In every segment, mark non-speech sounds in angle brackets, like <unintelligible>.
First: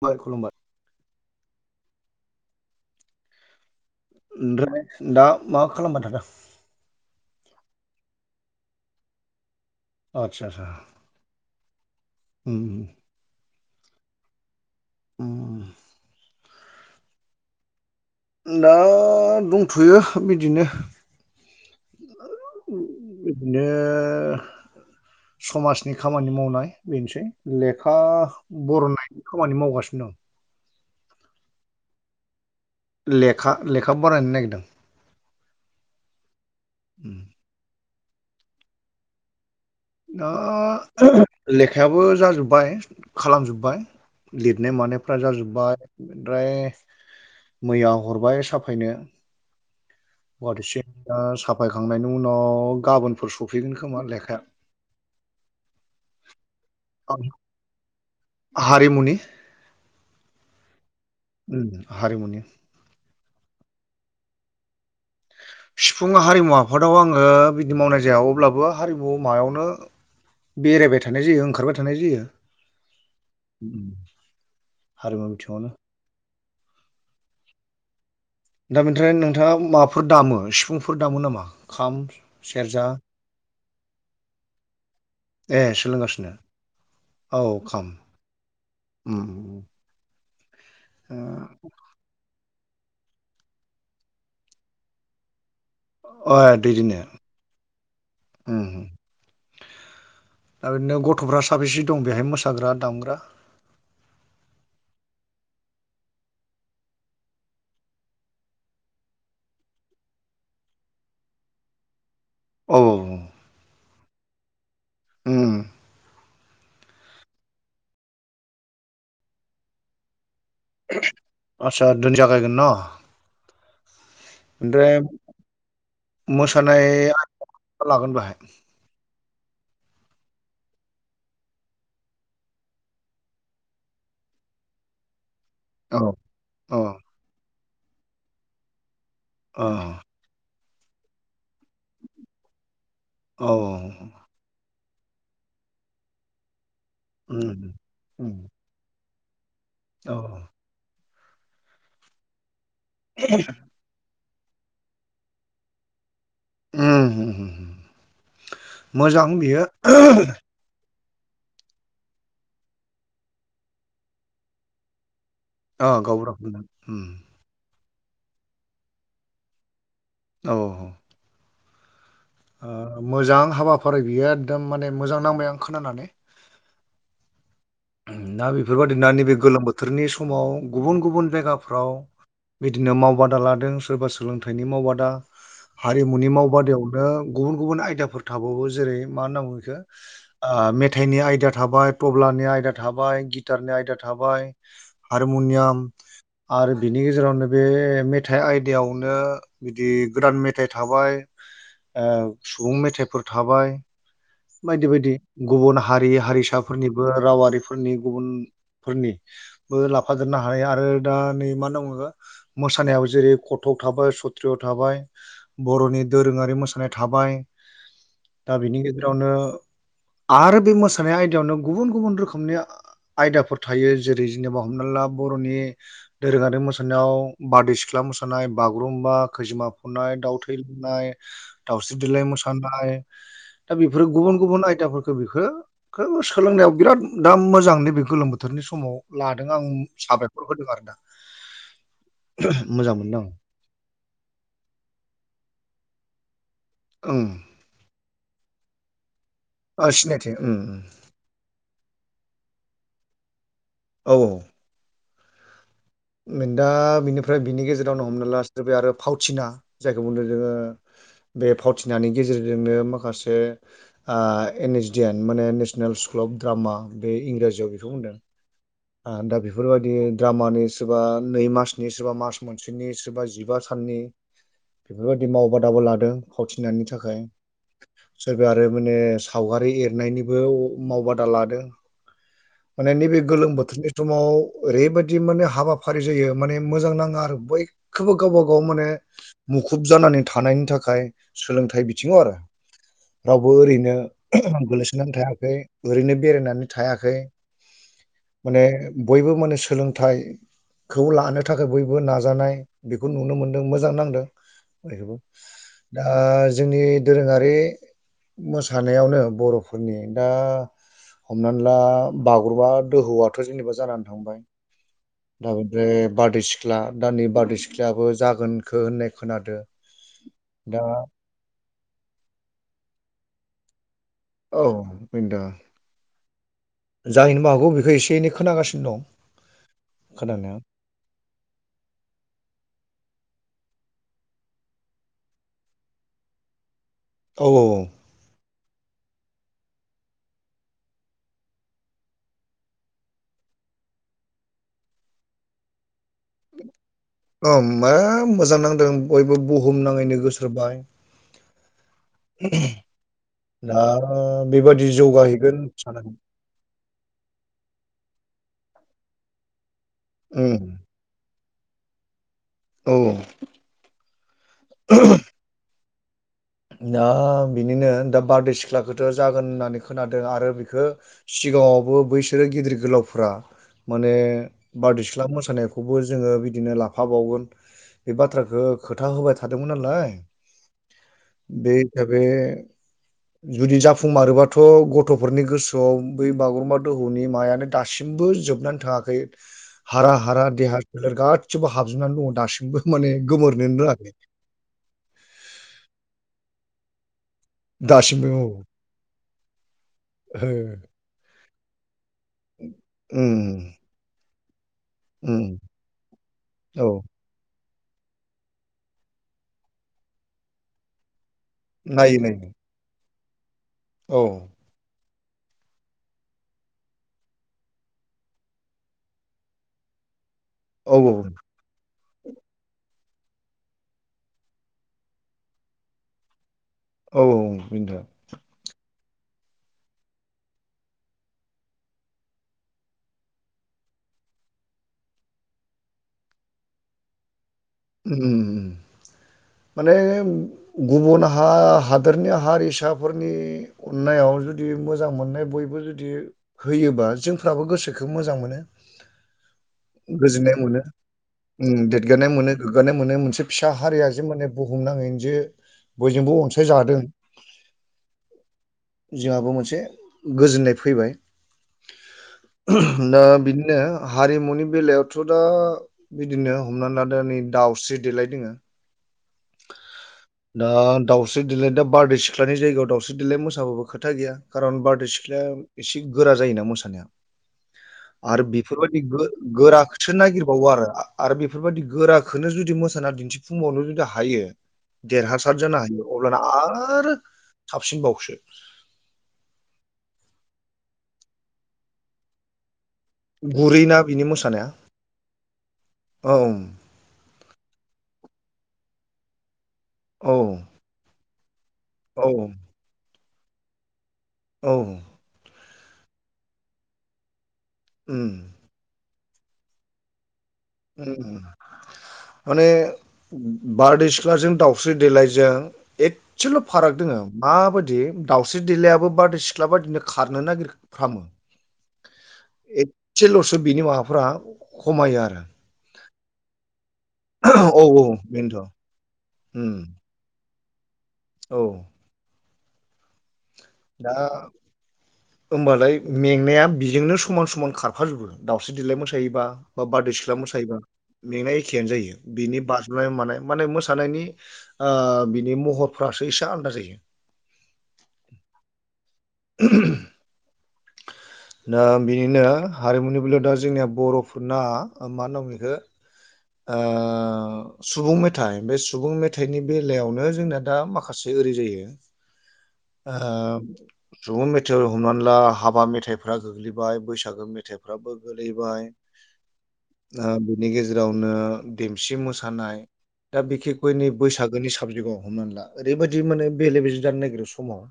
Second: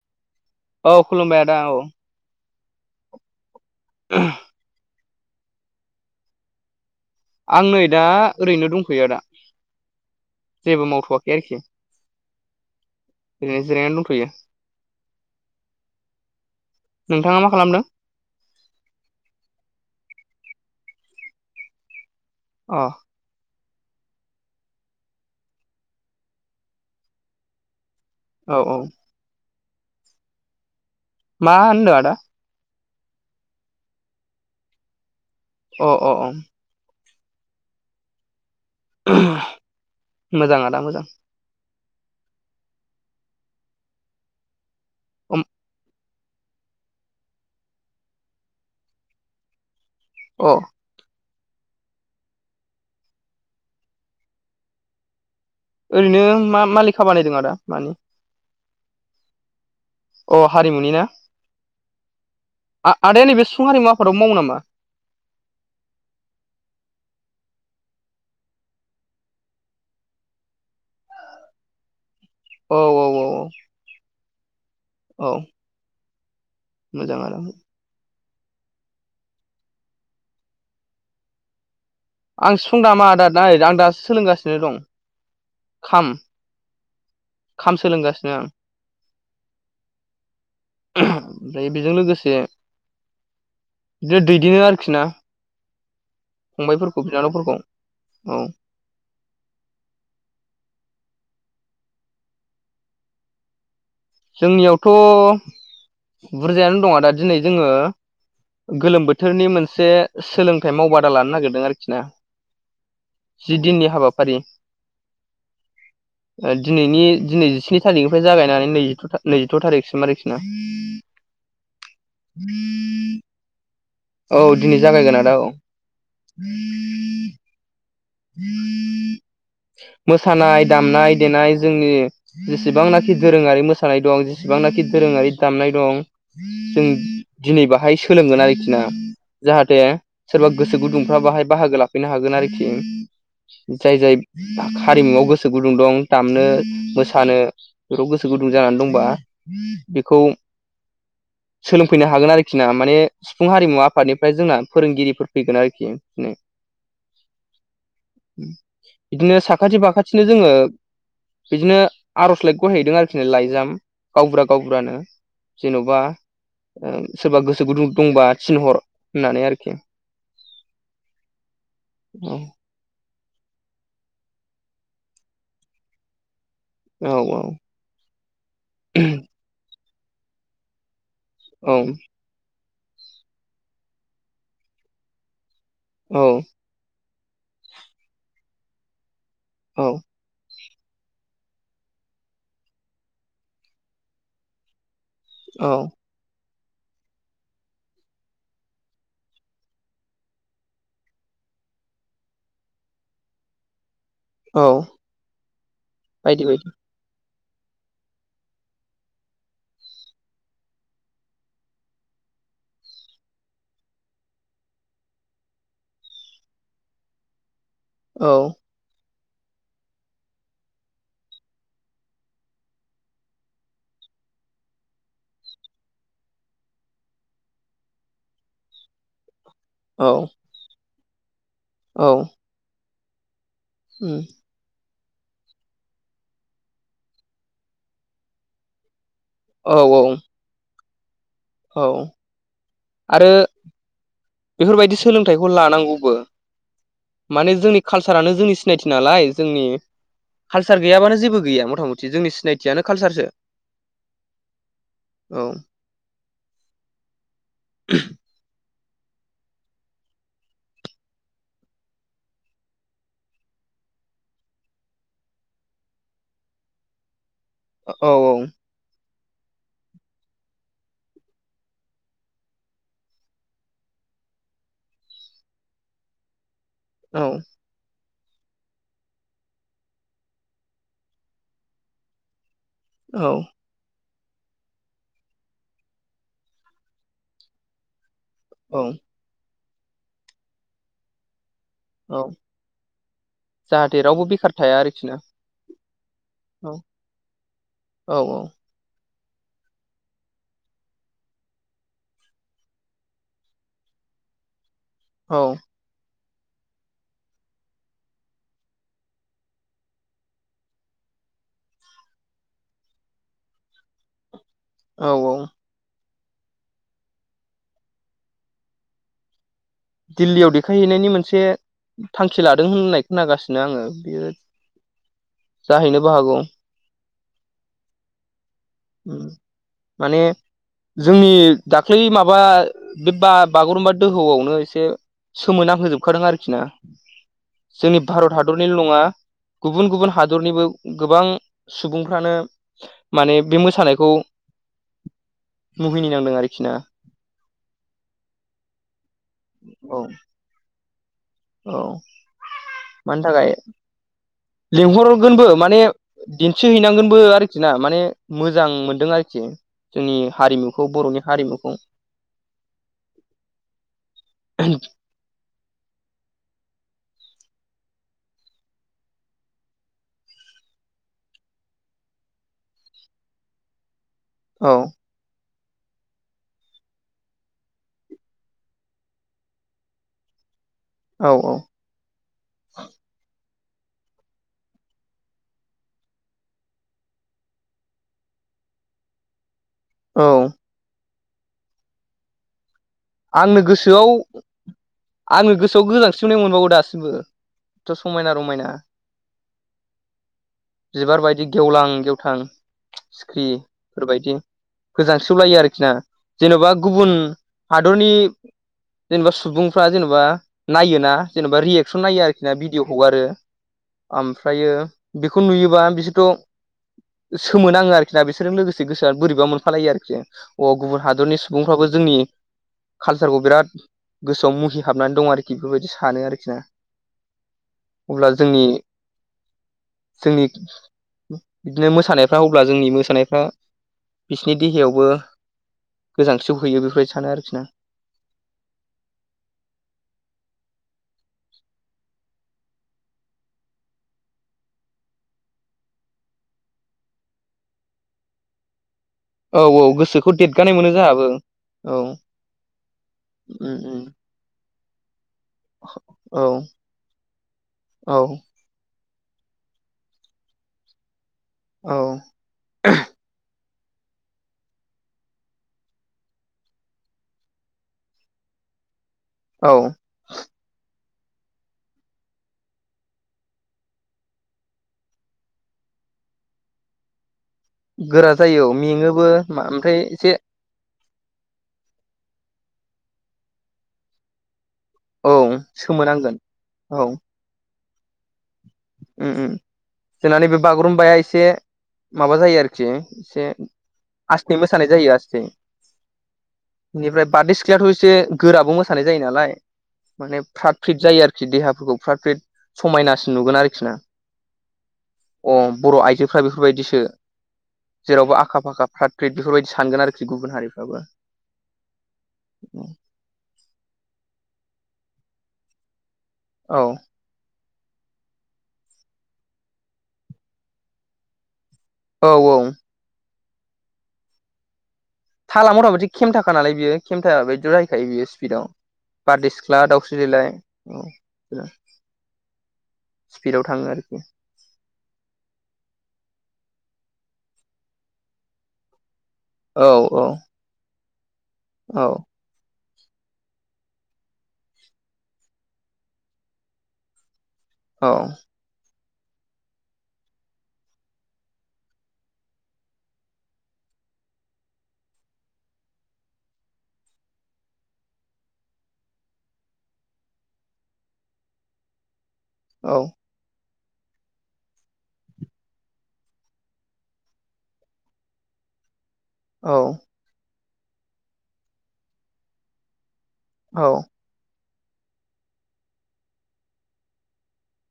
खुलुमबाय खुलुमबाय औ खुलुमबाय आदा औ ओमफ्राय दा मा खालामबाय थादों आं नै दा ओरैनो दंफैयो दा आदसा सा मावथ'याखै आरोखि उम ओरैनो जिरायनानै दंथ'यो उम। नोंथाङा मा खालामदों? दा दंथ'यो बिदिनो <unintelligible> अ बिदिनो समाजनि खामानि मावनाय बेनोसै लेखा औ औ बर'नायनि खामानि मावगासिनो दं मा होनदो आदा लेखा-लेखा बानायनो नागिरदों अ अ अ उम <unintelligible> ओ मोजां आदा मोजां <unintelligible> लेखायाबो जाजोब्बाय खालामजोबबाय लिदनाय मानायफ्रा जाजोब्बाय द्राय मैया हरबाय साफायनो अ <unintelligible> साफायखांनायनि उनाव गाबोनफोर सफैगोन खोमा लेखाया ओरैनो मा मा लिखा आं बानायदों आदा मानि हारिमुनि अ हारिमुनि ना उम हारिमुनि। आ-आदाया नैबे सिफुं हारिमु आफादाव मावो नामा? सिफुं हारिमु आफादाव आङो बिदि मावनाय जाया अब्लाबो हारिमु मायावनो बेरायबाय थानाय जायो ओंखारबाय थानाय जायो। औ औ औ औ उम औ हारिमु बिथिंआवनो मोजां आनो दा बेनिफ्राय नोंथाङा माफोर दामो सिफुंफोर दामो नामा खाम आं सिफुं सेरजा दामा आदा <unintelligible> आं दासो सोलोंगासिनो दं ए खाम सोलोंगासिनो औ खाम सोलोंगासिनो आं उम उम उम <unintelligible> ओमफाय बेजों लोगोसे दे - दैदेनो आरोखि ना अ ए फंबायफोरखौ दैदिनो बिनानावफोरखौ औ उम उम दा बिदिनो गथ'फ्रा साबेसे दं बेहाय मोसाग्रा दामग्रा? जोंनियावथ' बुरजायानो दं आदा दिनै जोङो गोलोम बोथोरनि मोनसे सोलोंथाइ मावबादा लानो नागिरदों आरोखि ना। औ औ। जि दिननि हाबाफारि। उम ओ दिनैनि दिनै जिस्नि थारिखनिफ्राय जागायनानै नै <unintelligible> नैजिथ' थारिखसिम आरोखि ना आदसा दोन जागायगोन न औ दिनै ओमफ्राय जागायगोन आदा औ <unintelligible> मोसानाय लागोन बेहाय <unintelligible> मोसानाय दामनाय देनाय जोंनि जेसेबांनाखि दोरोङारि मोसानाय दं जेसेबांनाखि दोरोङारि दामनाय दं औ जों औ दिनै बाहाय सोलोंगोन आरोखि ना औ जाहाते सोरबा गोसो गुदुंफ्रा बाहाय बाहागो लाफैनो हागोन आरोखि औ जाय-जाय हारिमुआव गोसो गुदुं दं दामनो मोस सानो फोराव गोसो गुदुं जानानै दंबा बेखौ सोलोंफैनो हागोन आरोखि ना माने सिफुं हारिमुवा आफादनिफ्राय जोंना फोरोंगिरिफोर फैगोन आरोखि <unintelligible> उम <unintelligible> बिदिनो साखाथि बाखाथिनो जोङो बिदिनो आर'जलाइखौ हैदों आरोखि लाइजाम गावबुरा - गावबुरानो अ जेन'बा गाव रावखौनो ओ सोरबा गोसो गुदुं दंबा थिनहर होननानै आरोखि। औ औ ओ मोजां हाबाफारि बियो एखदम माने मोजां नांबाय आं खोनानानै औ औ दा बेफोरबायदि नैबे गोलोम बोथोरनि समाव गुबुन गुबुन औ जायगाफ्राव बिदिनो मावबादा लादों सोरबा सोलोंथाइनि मावबादा हारिमुनि औ मावबादायावनो गुबुन गुबुन आयदाफोर थाबावो जेरै मा होनना बुङो बेखौ औ मेथाइनि आयदा थाबाय थ'ब्लानि आयदा थाबाय गिटारनि आयदा थाबाय औ हारमुनियाम आरो बिनि गेजेरावनो बे मेथाइ आयदायावनो बिदि गोदान मेथाइ थाबाय सुबुं मेथाइफोर थाबाय औ बायदि बायदि गुबुन हारि बायदि बायदि हारिसाफोरनिबो रावारिफोरनि गुबुनफोरनि बो लाफाजोबनो हायो आरो दा नै मा दंङ मोसानायाबो जेरै कथ थाबाय सथ्रयाव थाबाय बर'नि दोरोंङारि मोसानाय थाबाय औ दा बिनि गेजेरावनो आरो बे मोसानाय आयदायावनो गुबुन गुबुन रोखोमनि आयदाफोर थायो जेरै जेनेबा हमना ला बरनि दोरोङारि मोसानायाव बारदै सिख्ला मोसानाय बागुरुम्बा खैजोमा औ खुरनाय दाउ थै लोंनाय दाउस्रि देलाइ मोसानाय दा बेफोरो गुबुन गुबुन आयदाफोरखौ बेखो सोलोंनायाव बिराद दा मोजां नैबे गोलोम बोथोरनि समाव लादों आं औ औ साबायखर बहुदबार दा औ मोजां मोनदों आरो आं बेफोरबायदि सोलोंथाइखौ लानांगौबो ओं माने जोंनि कालसारानो जोंनि सिनायथि नालाय जोंनि ओ सिनायथि उम उम कालसार गैयाबानो जेबो गैया मथा मथि जोंनि सिनायथियानो कालसारसो औ औ दा बिनिफ्राय बिनि गेजेरावनो हमना लास्राबाय आरो फावथिना जायखौ बुंदों जोङो बे फावथिनायनि गेजेरजोंनो माखासे आं एन एइस डि एन माने नेसनेल स्कुल अफ ड्रामा बे इंराजियाव बि औ औ आं दा बेफोरबायदि द्रामानि सोरबा नै मासनि सोरबा मार्च म सिनि सोरबा जिबा साननि बेफोरबायदि मावबादाबो लादों फावथिनानि थाखाय औ सोरबा आरो माने सावगारि एरनायनिबो मावबादा लादो <inaudible> माने नैबे औ गोलोम बोथोर नि समाव ओरैबायदि माने हाबाफारि जायो माने मोजां नांङो आरो बै खौबो गावबा गाव औ माने मुखुब जानानै थानायनि थाखाय सोलोंथाइ बि बिथिङाव औ आरो रावबो ओरैनो जाहाथे रावबो बेखार थाया आरोखि ना गोग्लैसोनानै थायाखै ओरैनो बेरायनानै औ थायाखै औ बे बयबो माने सोलोंथाइ खौ लानो थाखाय बयबो नाजानाय बेखौ नुनो मोनदों मोजां नांदों बेयखौबो औ <unintelligible> दा जोंनि दोरोंङारि मोसानायावनो बरफोरनि दा हमनानै ला बागुरुमबा दोहौआथ जेनेबा जानानै थांबाय औ औ ओदफ्राय <unintelligible> बारदै सिख्ला दानि बारदै सिख्लाबो जागोनखौ होननाय खोनादों दिल्लीयाव देखायहैनायनि मोनसे थांखि लादों होननाय खोनागासिनो आङो बेयो औ। <unintelligible> जाहैनोबो हागौ। जाहैनोबो हागौ बेखौ एनै खोनागासिनो दं ओम माने खोनानाया जोंनि दाख्लै माबा बे बा-बागुरुम्बा दोहौआवनो एसे सोमोनां होजोबखादों आरोखि ना औ औ औ जोंनि भारत हादरनिल' नङा। गुबुन गुबुन हादरनिबो गोबां सुबुंफ्रानो माने बे मोसानायखौ मुहिनि नांदों आरोखि ना। औ मा मोजां नांदों बयबो औ बुहुमनाङैनो गोसारबाय। औ। मानि थाखाय दा बेबादि जौगाहैगोन सानाखैमोन। दिन्थिहैैनांगोनबो आरोखि ना माने मोजां मोनदों आरोखि। जोंनि उम हारिमुखौ बरनि हारिमुखौ। औ। दा बिनिनो दा बारदैसिख्लाखोथ' जागोन होननानै खोनादों आरो बेखो सिगाङावबो बैसोरो गिदिर गोलावफोरा माने औ बारदैसि सिख्ला मोसानायखौबो जोङो बिदिनो लाफाबावगोन। बे बाथ्राखो खोथा होबाय थादोंमोन नालाय। औ औ। बे हिसाबै जुदि जाफुंमारोबाथ' गथ'फोरनि गोसोआव बै बागुरुम्बा दोहौनि मायानो दासिमबो जोबनानै थाङाखै। <inaudible> हारा हारा देहा सोलेर गासिबो हाबजोबनानै दङ दासिमबो माने आंनो गोमोरनोनो गोसोआव रोङाखै। आंनो गोसोआव गोजांस्रिवनाय मोनबावो दासिमबो। थ' समायना दासिमबो औ रमायना ओ बिबार बायदि गेवलां गेवथां उम सिख्रिफोरबायदि गोजांस्रिवलायो उम आरोखि ना जेनबा औ गुबुन हादरनि जेनेबा सुबुंफ्रा जेनेबा नायोना। जेनेबा रियेक्सन नायो आरोखि ना भिडिअ हगारो औ ओमफ्रायो बेखौ नुयोबा बिसोरथ' सोमोनाङो आरोखि ना बिसोरजों लोगोसे गोसोआ बोरैबा मोनफालायो आरोखि आं। अ औ गुबुन औ हादरनि सुबुंफ्राबो जोंनि कालसारखौ बिराद गोसोआव मुहिहाबनानै दं आरोखि बेफोरबायदि सानो आरोखि ना। औ औ बेनोथ'। अब्ला जोंनि जोंनि बिदिनो मोसानायफ्रा अब्ला जोंनि मोसानायफ्रा बिसिनि देहायावबो गोजांस्रिवहैयो बेफोर बायसानो आरोखि ना। उम। माने गुबुन हा हादोरनि हारिसाफोरनि अननायाव जुदि मोजां मोननाय बयबो जुदि होयोबा जोंफ्राबो गोसोखो मोजां मोनो। औ औ गोसोखौ गोजोननाय देदगानाय मोनो जोंहाबो उम औ देरगारनाय मोनो। गोग्गानाय मोनो मोनसे फिसा उम उम हारिया जे माने बुहुमनाङैनो जे बयजोंबो औ अनसायजादों औ जोंहाबो मोनसे गोजोननाय फैबाय। औ। दा बिदिनो हारिमुनि बेलायावथ' दा बिदिनो हमनानै लादो नै दावस्रि देलाइ दोङो। औ। दा दावस्रि देलाय दा बारदै सिख्लानि जायगायाव दावउस्रि देलाइ मोसाबाबो खोथा गैया कारन बारदै सिख्लाया एसे गोरा जायोना मोसानाया गोरा आरो जायो औ बेफोरबायदि गो मेङोबो ओमफ्राय गोराखोसो एसे नागिर बाव आरो आरो बेफोरबायदि गोराखोनो जुदि मोसाना दिन्थिफुंबावनो जुदि हायो औ देरहासार जानो हायो अब्लाना सोमोनांगोन औ आरो साबसिनबावसो। उम उम जोंनानै बे बागुरुम्बाया एसे माबा जायो आरो एसे गुरैना बिनि आसस्थै मोसानाया मोसानाय जायो आसथे औ बेनिफ्राय बारदै सिख्लायथ' एसे गोराबो मोसानाय जायो नालाय औ माने फ्राथ फ्रिट जायो आरोखि देहाफोरखौ फ्रात औ फ्रिट समायनासिन नुगोन आरोखि ना औ अ बर' आइजोफ्रा बेफोरबायदिसो उम जेरावबो आखा फाखा फ्राद <unintelligible> बेफोरबायदि सानगोन आरोखि गुबुन हारि माने बारदै सिख्लाजों दाउस्रि देलायजों एसेल' औ फाराग दोङ। माबायदि दावस्रि देलायाबो बारदै सिख्ला बायदिनो खारनो नागिर फामो। औ औ एसेल'सो बिनि माबाफ्रा खमायो आरो। ला मथाथि केमथाखालाय बियो केेमथाबादि औ औ जायोखायो स्पिडआव बेनोथ' बारदै उम सिख्ला दाव देलाइ औ <unintelligible> स्पिडआव थाङो। दा आरोखि होमबालाय मेंनाया बिजोंनो समान समान खारफाजोबो दावउस्रि देलााय मोसायोबा। औ बा बारदै सिख्ला मोसायोबा मेंनाय एखेयानो औ जायो बेनि बा फ्राय माने माने मोसानायनि ओ बिनि महरफ्रासो एसे आलादा जायो। औ। <unintelligible> <inaudible> दा बिनिनो हारिमुनि बेलायाव दा जोंनिया बर'फोरना मा होनना बुंयो इखो ओ। सुबुं मेथाइ बे सुबुं मेथाइनि बेलायावनो जोंना दा माखासे ओरै जायो औ ओ सुबुं मेथाइ हमनानै ला हाबा मेथाइफोरा गोग्लैबाय बैसागो मे मेथाइफ्राबो गोलैबाय। औ ओ बिनि गेजेरावनो देमसि मोसानाय दा औ बिखेखयनि बैसाग नि साबजेक्टआव हमनानानै ला ओरैबायदि मे बेले बेजे जानो नागिरो समाव।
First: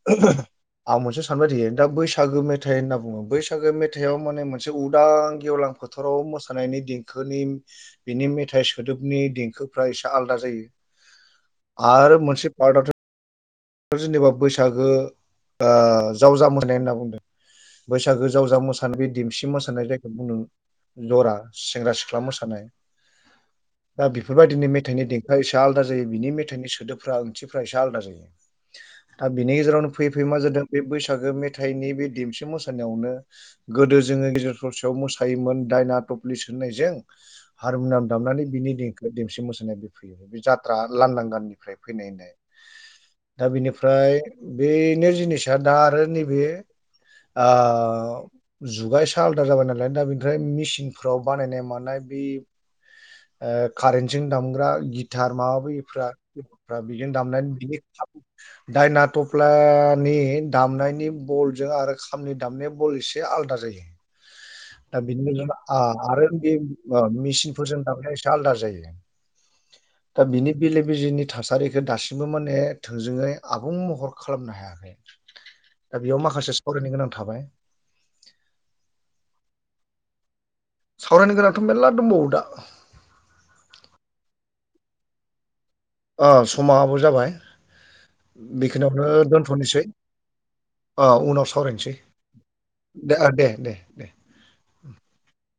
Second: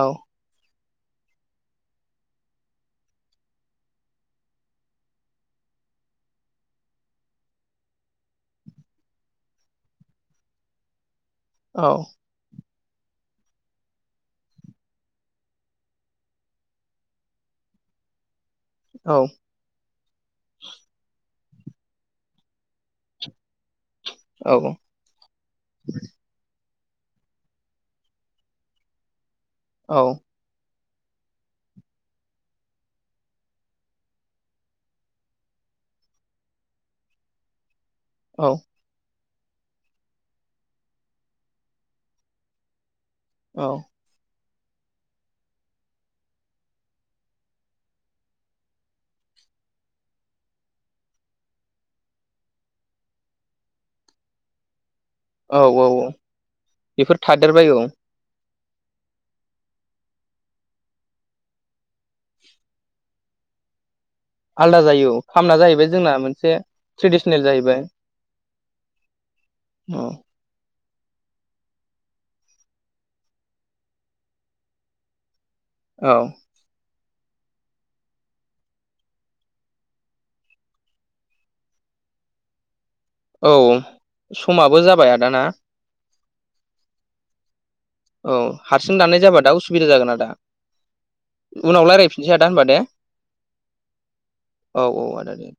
औ <unintelligible> आं मोनसे सानबाय थायो दा बैसागो मेथाइ होनना बुङो बैसागो मेथाइआव माने मोनसे उदां गेवलां फोथाराव मोसानायनि देंखोनि बिनि मेथाइ सोदोबनि देंखोफ्रा एसे आलादा जायो। <inaudible> आरो मोनसे पार्टथ जेनेबा बैसागो ओ जावजा होननाय बुंदों बैसागो जावजा मोसा जानाबि बे औ देमसि मोसानाय जायखौ बुङो जरा सेंग्रा सिख्ला मोसानाय दा बेफोरबायदिनो मेथाइनि देंखोआ एसे आलादा जायो बिनि मेथाइनि सोदोबफ्रा ओंथिफ्रा एसे आलदा जायो। दा बिनि गेजेरावनो फैयै फैयै मा जादों बे बैसागो मेथाइनि बे देमसि मोसानायावनो गोदो जोंङो गेजेर ससेयाव मोसायोमोन दायना तफ्लिस होननायजों हारमुनियाम दामनानै बिनि देंखो देमसि मोसानाया बे फैयो बे जात्रा लांदांगाननिफ्राय फैनाय होननाय। दा औ बिनिफ्राय बेनो जिनिसा दा आरो नैबे आ। जुगा एसे आलादा जाबाय नालाय दा बेनिफ्राय मेसिनफ्राव बानायनाय मानाय बि ओ कारेन्टजों दामग्रा गिटार माबा औ औ बैफ्रा बेजों बेफोर दामनानै थादेरबाय बेनि औ खाबु दायना तफ्लानि दामनायनि बलजो आरो खामनि दामनाय बल इसे जे आलदा जायो आलदा दा जायो औ बिनि खामना जाहैबाय गेजेरावनो जोंना आ मोनसे बे ओ मि ट्रेडिसनेल जाहैबाय सिनफोरजों से आलादा जायो। अ। दा बिनि बेले बेजेनि थासारिखौ दासिमबो माने थोंजोङै आबुं महर खालामनो हायाखै। <inaudible> दा बेयाव माखासे सावरायनो गोनां थाबाय। सावरायनो गोनांथ' मेरला दंबावो दा। औ समाबो जाबाय आदाना। ओ समाबो जाबाय औ हारसिं बेखिनियावनो दाननाय जाबा दा दोनथ'नोसै। उसुबिदा जागोन आदा अ उनाव सावरायसै रायज्लायफिनसै आदा होनबा दे दे दे दे। औ औ आदा दे।